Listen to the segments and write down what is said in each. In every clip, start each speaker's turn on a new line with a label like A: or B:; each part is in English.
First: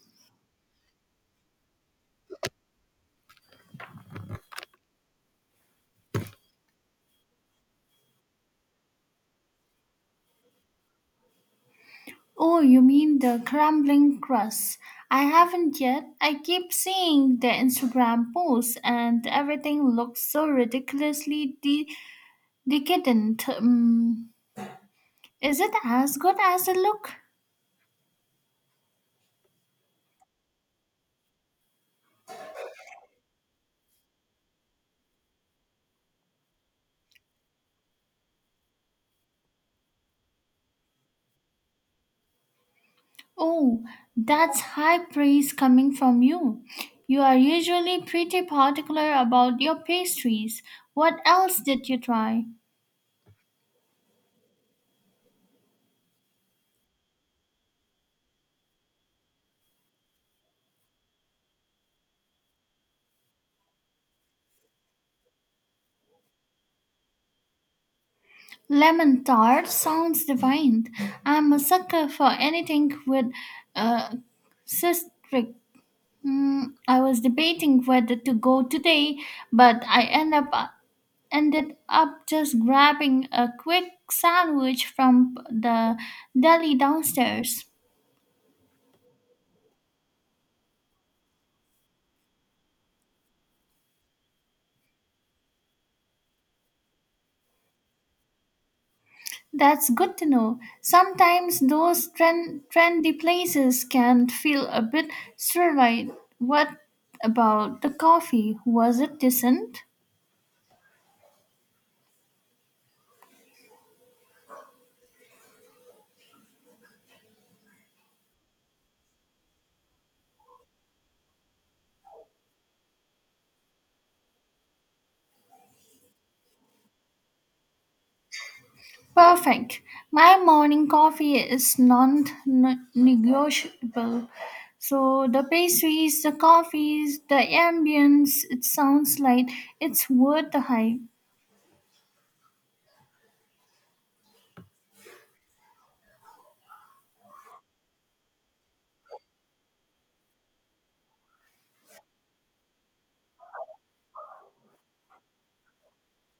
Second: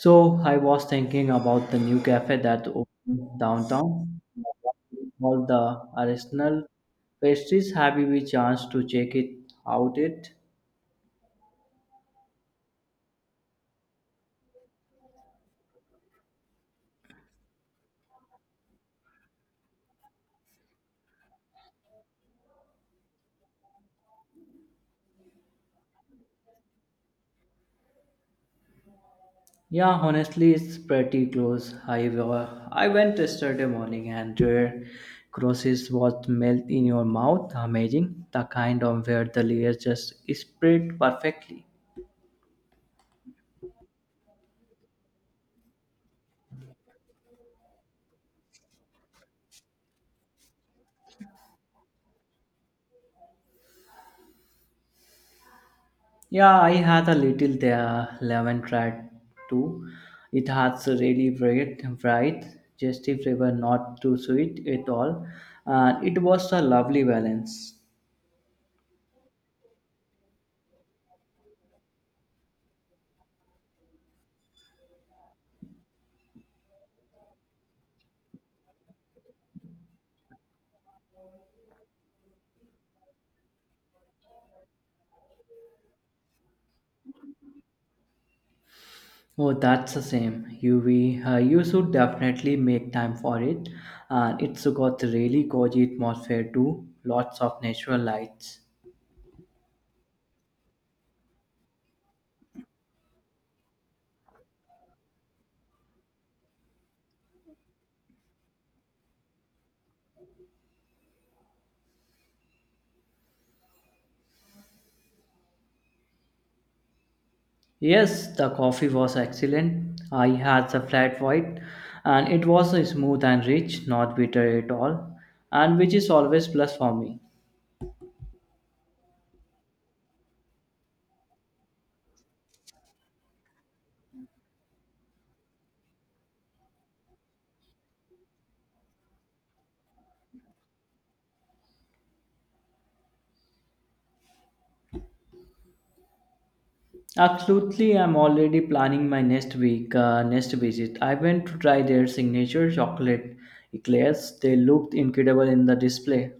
A: So I was thinking about the new cafe that opened downtown. All the artisanal pastries. Have you a chance to check it out? It
B: Oh, you mean the crumbling crust? I haven't yet. I keep seeing the Instagram posts, and everything looks so ridiculously decadent. Is it as good as it look?
A: yeah, honestly, it's pretty close. I went yesterday morning, and their crosses was melt in your mouth. Amazing, the kind of where the layers just spread perfectly.
B: Oh, that's high praise coming from you. You are usually pretty particular about your pastries. What else did you try?
A: Yeah, I had a little there lemon tried too. It has a really bright, bright, zesty flavor, not too sweet at all, and it was a lovely balance.
B: Lemon tart sounds divine. I'm a sucker for anything with uh, citric. Mm, I was debating whether to go today, but I end up ended up just grabbing a quick sandwich from the deli downstairs.
A: Oh, that's the same. You should definitely make time for it, and it's got really cozy atmosphere too. Lots of natural lights.
B: That's good to know. Sometimes those trendy places can feel a bit sterile. What about the coffee? Was it decent?
A: Yes, the coffee was excellent. I had the flat white and it was smooth and rich, not bitter at all, and which is always plus for me.
B: Perfect. My morning coffee is non negotiable. So the pastries, the coffees, the ambience, it sounds like it's worth the hype.
A: Absolutely, I'm already planning my next next visit. I went to try their signature chocolate eclairs. They looked incredible in the display.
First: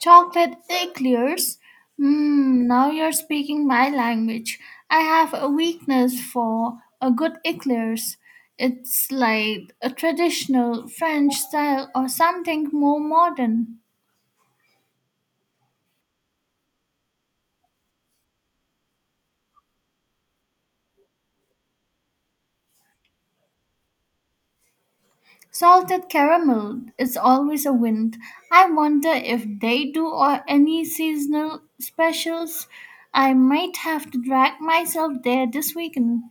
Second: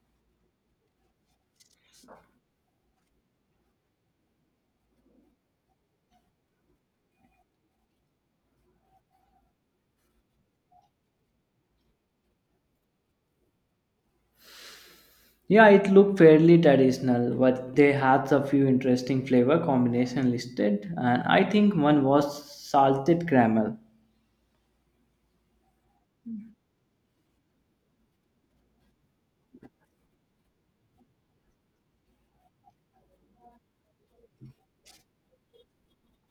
B: Chocolate eclairs. Mmm, now you're speaking my language. I have a weakness for a good eclairs. It's like a traditional French style or something more modern.
A: Yeah, it looked fairly traditional, but they had a few interesting flavor combination listed, and I think one was salted caramel.
B: Salted caramel is always a win. I wonder if they do or any seasonal specials. I might have to drag myself there this weekend.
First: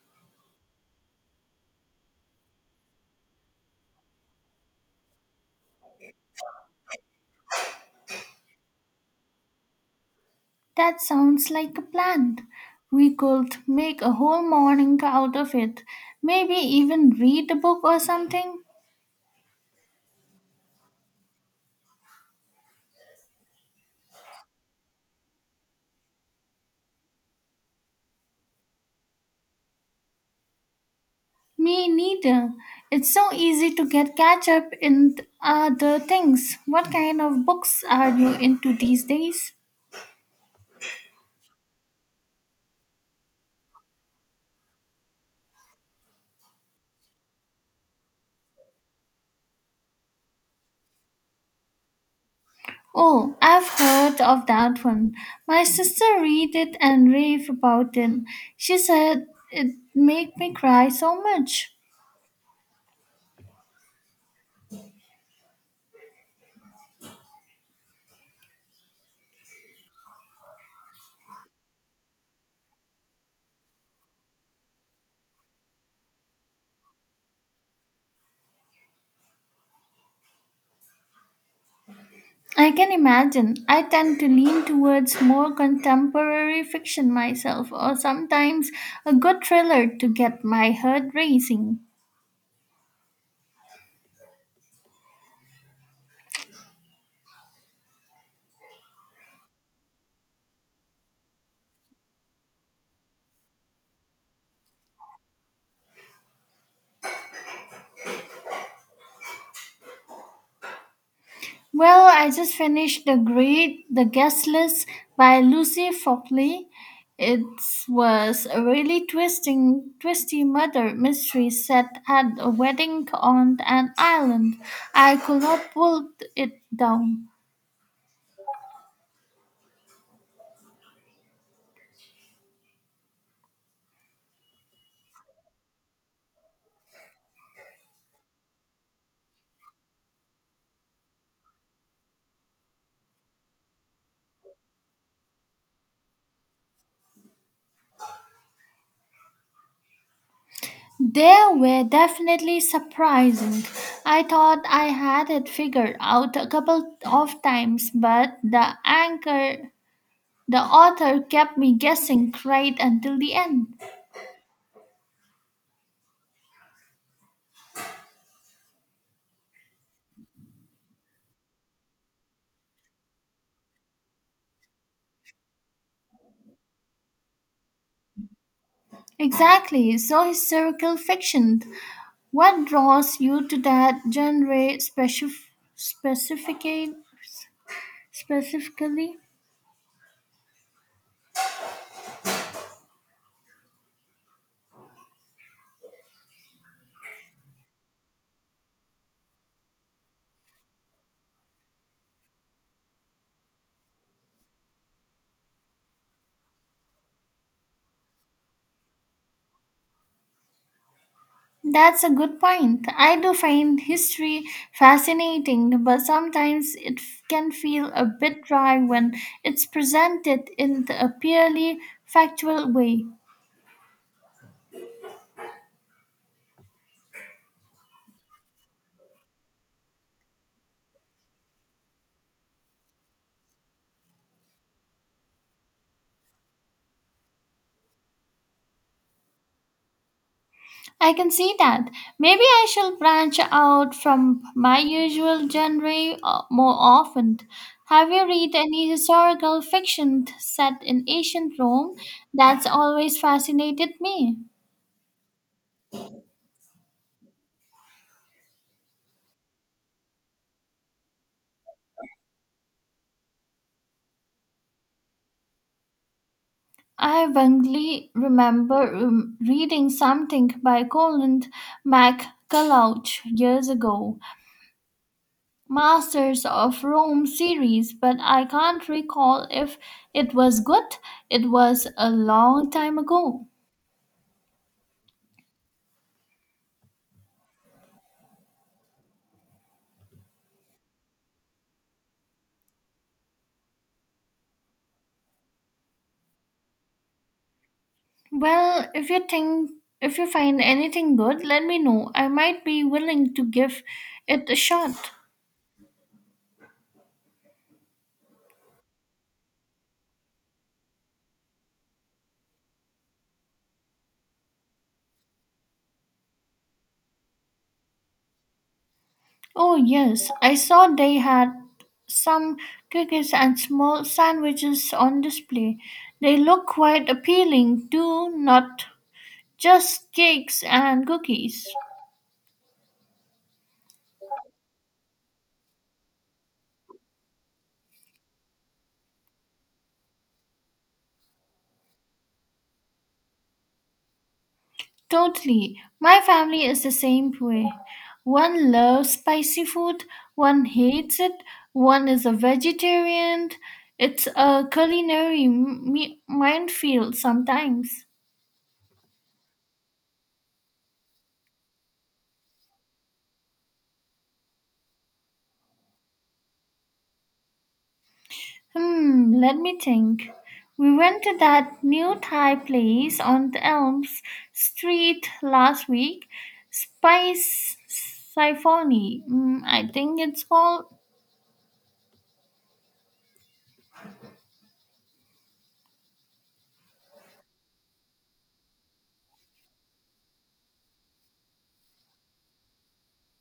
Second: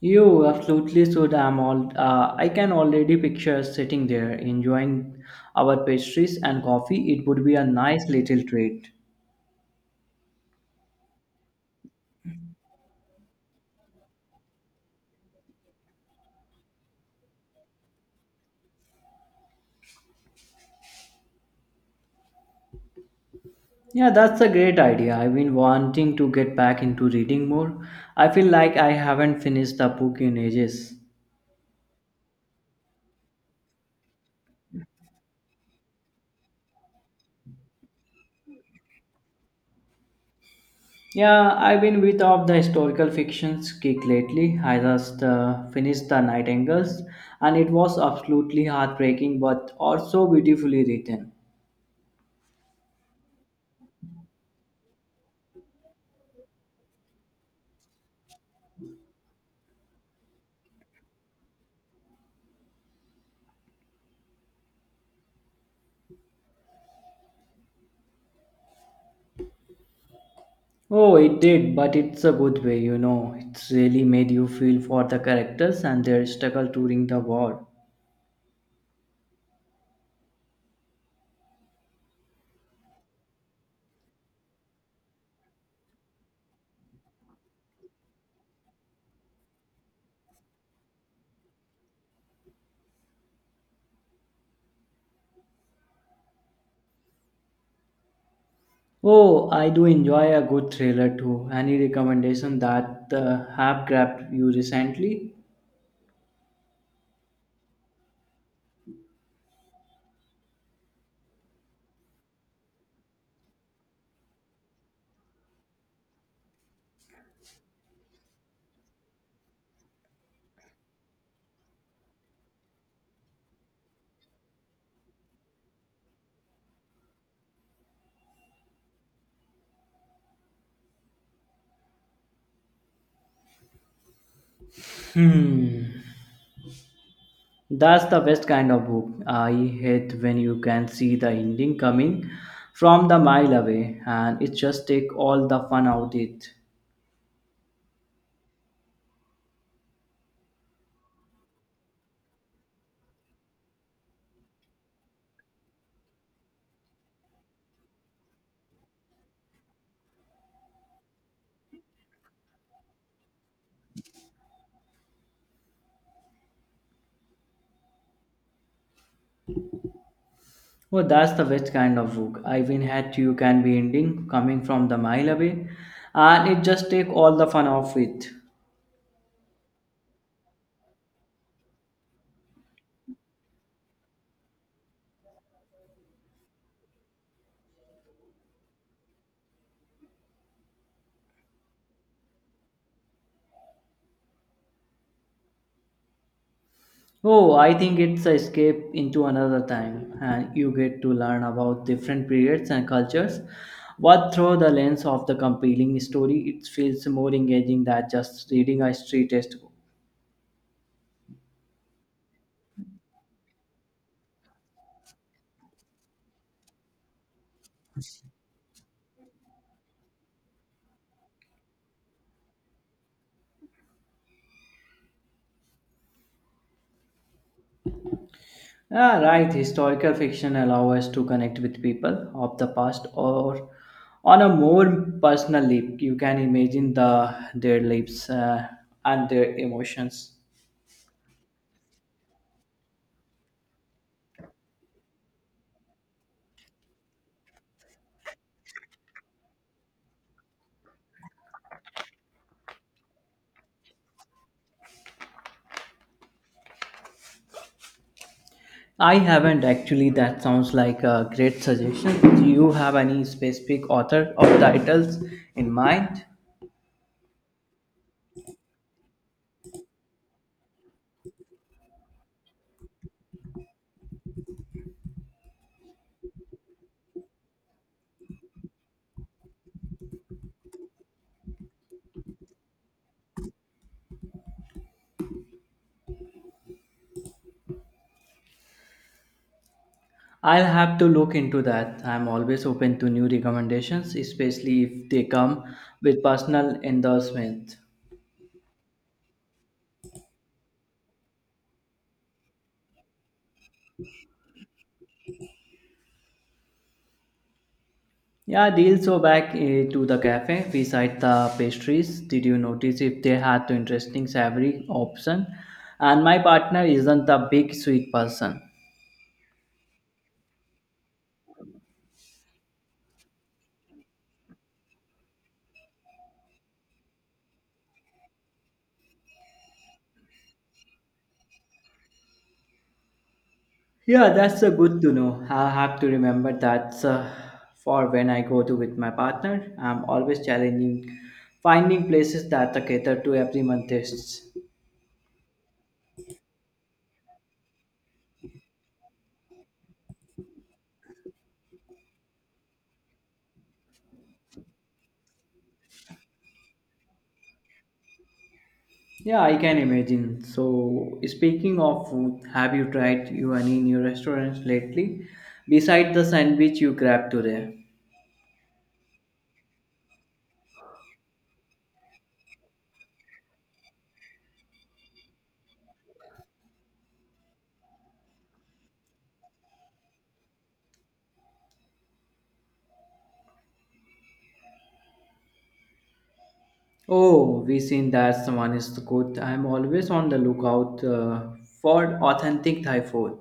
A: You absolutely should. I can already picture us sitting there enjoying our pastries and coffee. It would be a nice little treat.
B: That sounds like a plan. We could make a whole morning out of it. Maybe even read a book or something.
A: Yeah, that's a great idea. I've been wanting to get back into reading more. I feel like I haven't finished a book in ages.
B: Me neither. It's so easy to get catch up in other things. What kind of books are you into these days?
A: Yeah, I've been with of the historical fictions kick lately. I just finished The Nightingales and it was absolutely heartbreaking but also beautifully written.
B: Oh, I've heard of that one. My sister read it and raved about it. She said it made me cry so much.
A: Oh, it did, but it's a good way. It's really made you feel for the characters and their struggle during the war.
B: I can imagine. I tend to lean towards more contemporary fiction myself, or sometimes a good thriller to get my heart racing.
A: Oh, I do enjoy a good thriller too. Any recommendation that have grabbed you recently?
B: Well, I just finished the great The Guest List by Lucy Fopley. It was a really twisty murder mystery set at a wedding on an island. I could not pull it down.
A: That's the best kind of book. I hate when you can see the ending coming from the mile away and it just take all the fun out it.
B: They were definitely surprising. I thought I had it figured out a couple of times, but the author kept me guessing right until the end.
A: Well, that's the best kind of book. I mean, hat you can be ending coming from the mile away, and it just take all the fun off it.
B: Exactly. So historical fiction. What draws you to that genre specifically? Specifically,
A: Oh, I think it's a escape into another time, and you get to learn about different periods and cultures. But through the lens of the compelling story, it feels more engaging than just reading a history textbook.
B: that's a good point. I do find history fascinating, but sometimes can feel a bit dry when it's presented in a purely factual way.
A: Ah, right. Historical fiction allow us to connect with people of the past or on a more personal leap. You can imagine their lives and their emotions.
B: I can see that. Maybe I shall branch out from my usual genre more often. Have you read any historical fiction set in ancient Rome? That's always fascinated me.
A: I haven't actually. That sounds like a great suggestion. Do you have any specific author or titles in mind?
B: I vaguely remember reading something by Colin McCulloch years ago, Masters of Rome series, but I can't recall if it was good. It was a long time ago.
A: I'll have to look into that. I'm always open to new recommendations, especially if they come with personal endorsement.
B: Well, if you find anything good, let me know. I might be willing to give it a shot.
A: Yeah, deal. So back to the cafe. We sight the pastries. Did you notice if they had the interesting savory option? And my partner isn't a big sweet person.
B: Oh yes, I saw they had some cookies and small sandwiches on display. They look quite appealing, do not just cakes and cookies.
A: Yeah, that's a good to know. I have to remember that for when I go to with my partner. I'm always challenging finding places that cater to everyone tastes.
B: Totally. My family is the same way. One loves spicy food, one hates it, one is a vegetarian. It's a culinary minefield sometimes.
A: Yeah, I can imagine. So, speaking of food, have you tried you any new restaurants lately? Besides the sandwich you grabbed today.
B: Hmm, let me think. We went to that new Thai place on the Elms Street last week. Spice Siphony, mm, I think it's called.
A: Oh, we seen that someone is good. I'm always on the lookout for authentic Thai food.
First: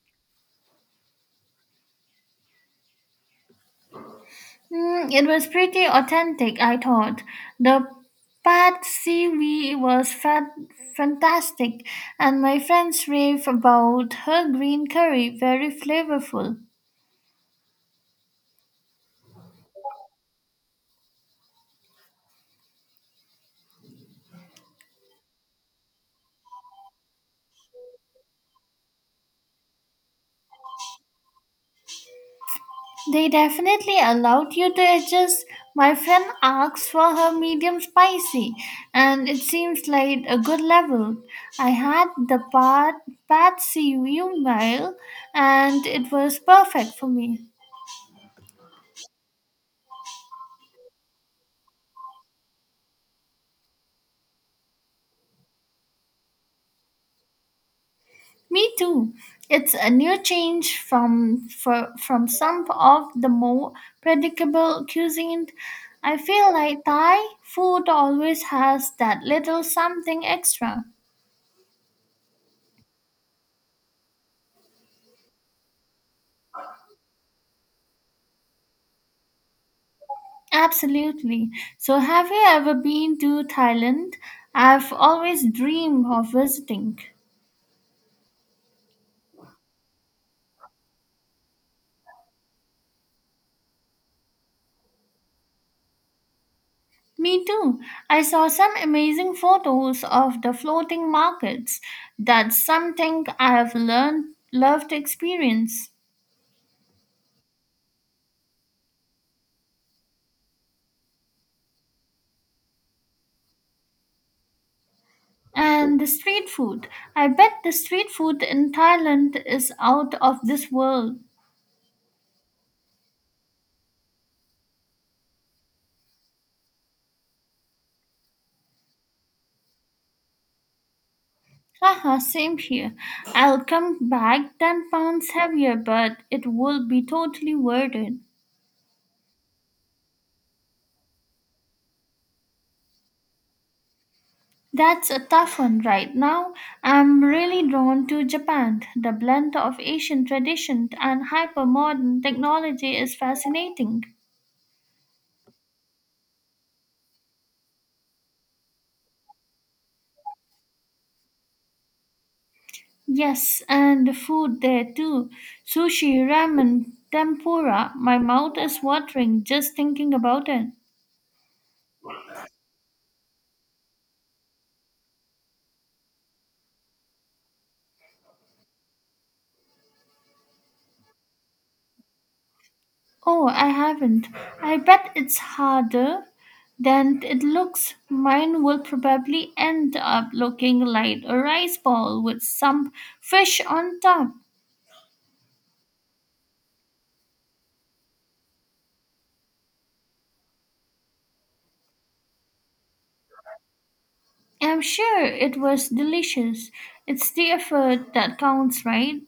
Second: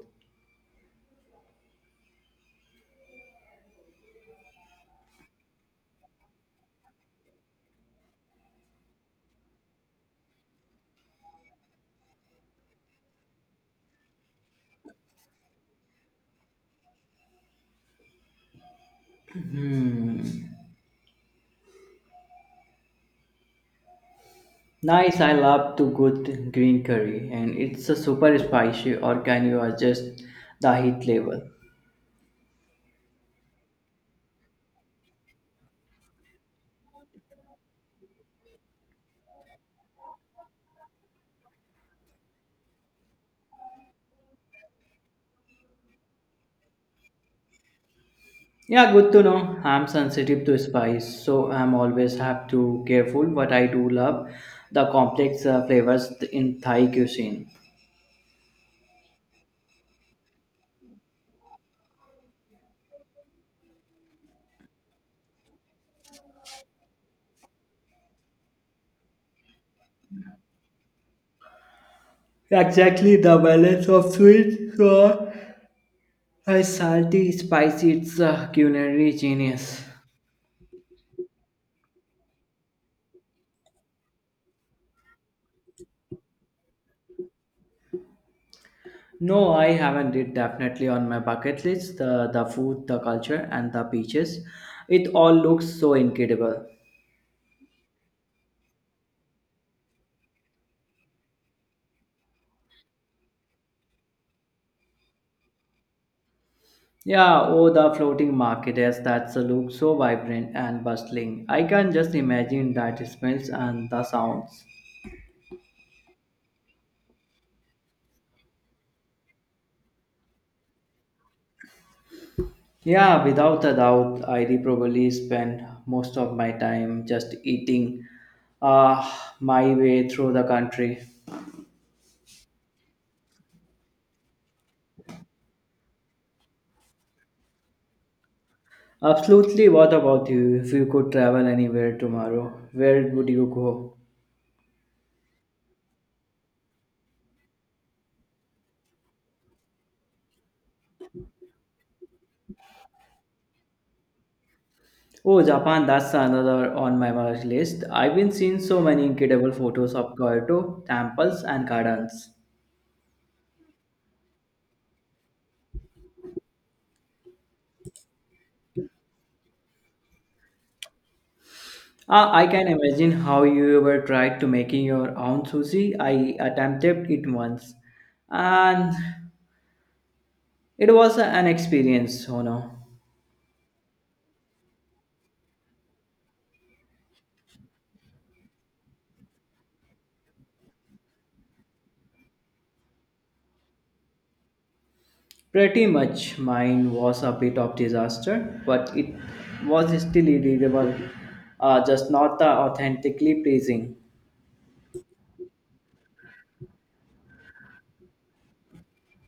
B: Mm, it was pretty authentic, I thought. The pad CV was fantastic, and my friends rave about her green curry, very flavorful.
A: Nice, I love to good green curry, and it's a super spicy, or can you adjust the heat level?
B: They definitely allowed you to adjust. My friend asked for her medium spicy, and it seems like a good level. I had pad CV meal, and it was perfect for me.
A: Yeah, good to know. I'm sensitive to spice, so I'm always have to careful. But I do love the complex flavors in Thai cuisine.
B: Me too. It's a new change from some of the more predictable cuisine. I feel like Thai food always has that little something extra.
A: Exactly the balance of sweet, sour, and salty, spicy. It's a culinary genius.
B: Absolutely. So have you ever been to Thailand? I've always dreamed of visiting.
A: No, I haven't. It definitely on my bucket list. The food, the culture, and the beaches. It all looks so incredible.
B: Me too. I saw some amazing photos of the floating markets. That's something I have learned love to experience.
A: Yeah, oh the floating market yes, that's a look so vibrant and bustling. I can just imagine that smells and the sounds.
B: And the street food. I bet the street food in Thailand is out of this world.
A: Yeah, without a doubt, I did probably spend most of my time just eating uh, my way through the country.
B: Haha, same here. I'll come back 10 pounds heavier, but it will be totally worth it.
A: Absolutely, what about you? If you could travel anywhere tomorrow, where would you go?
B: That's a tough one right now. I'm really drawn to Japan. The blend of Asian tradition and hyper modern technology is fascinating.
A: Oh, Japan, that's another on my wish list. I've been seeing so many incredible photos of Kyoto, temples, and gardens.
B: Yes, and the food there too. Sushi, ramen, tempura. My mouth is watering just thinking about it.
A: Ah, I can imagine how you ever tried to making your own sushi. I attempted it once, and it was an experience, oh no.
B: Oh, I haven't. I bet it's harder than it looks. Mine will probably end up looking like a rice ball with some fish on top.
A: Pretty much mine was a bit of disaster, but it was still edible, just not the authentically pleasing.
B: I'm sure it was delicious. It's the effort that counts, right?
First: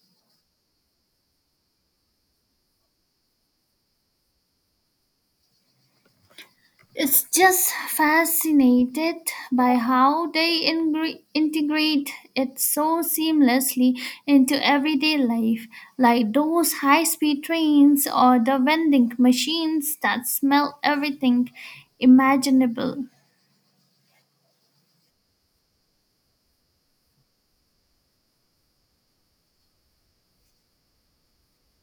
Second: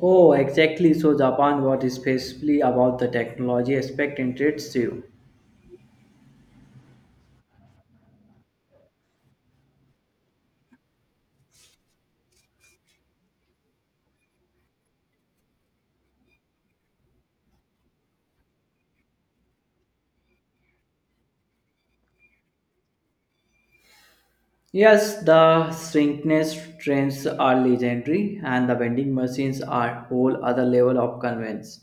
A: Oh, exactly. So Japan what is especially about the technology aspect interests you.
B: It's just fascinated by how they integrate it so seamlessly into everyday life, like those high speed trains or the vending machines that smell everything imaginable.
A: Yes, the shrinkness trains are legendary and the vending machines are whole other level of convenience.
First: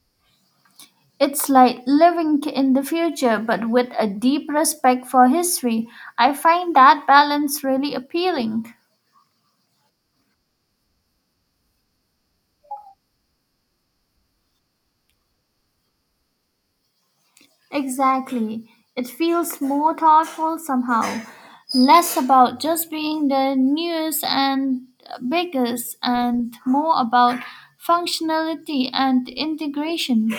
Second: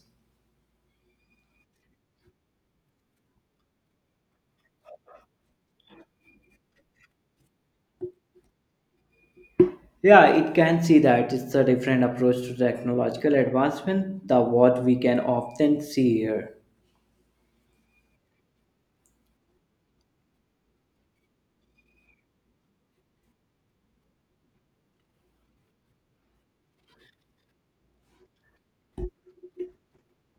B: It's like living in the future but with a deep respect for history. I find that balance really appealing.
A: Yeah, it can see that it's a different approach to technological advancement than what we can often see here.
B: Exactly. It feels more thoughtful somehow, less about just being the newest and biggest, and more about functionality and integration.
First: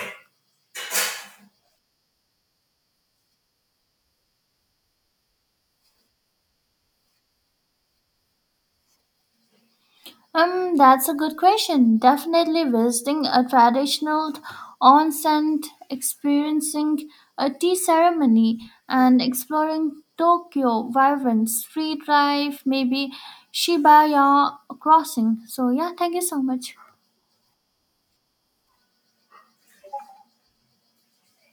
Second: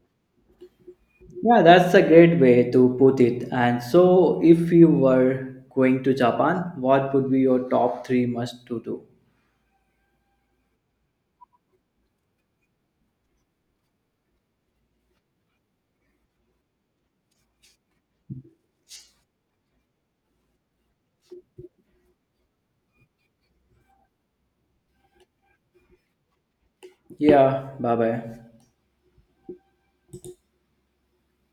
A: Yeah, that's a great way to put it. And so if you were going to Japan, what would be your top three must to do?
B: That's a good question. Definitely visiting a traditional onsen, experiencing a tea ceremony, and exploring Tokyo vibrant street life, maybe Shibuya crossing. So yeah, thank you so much.
A: Yeah, bye bye.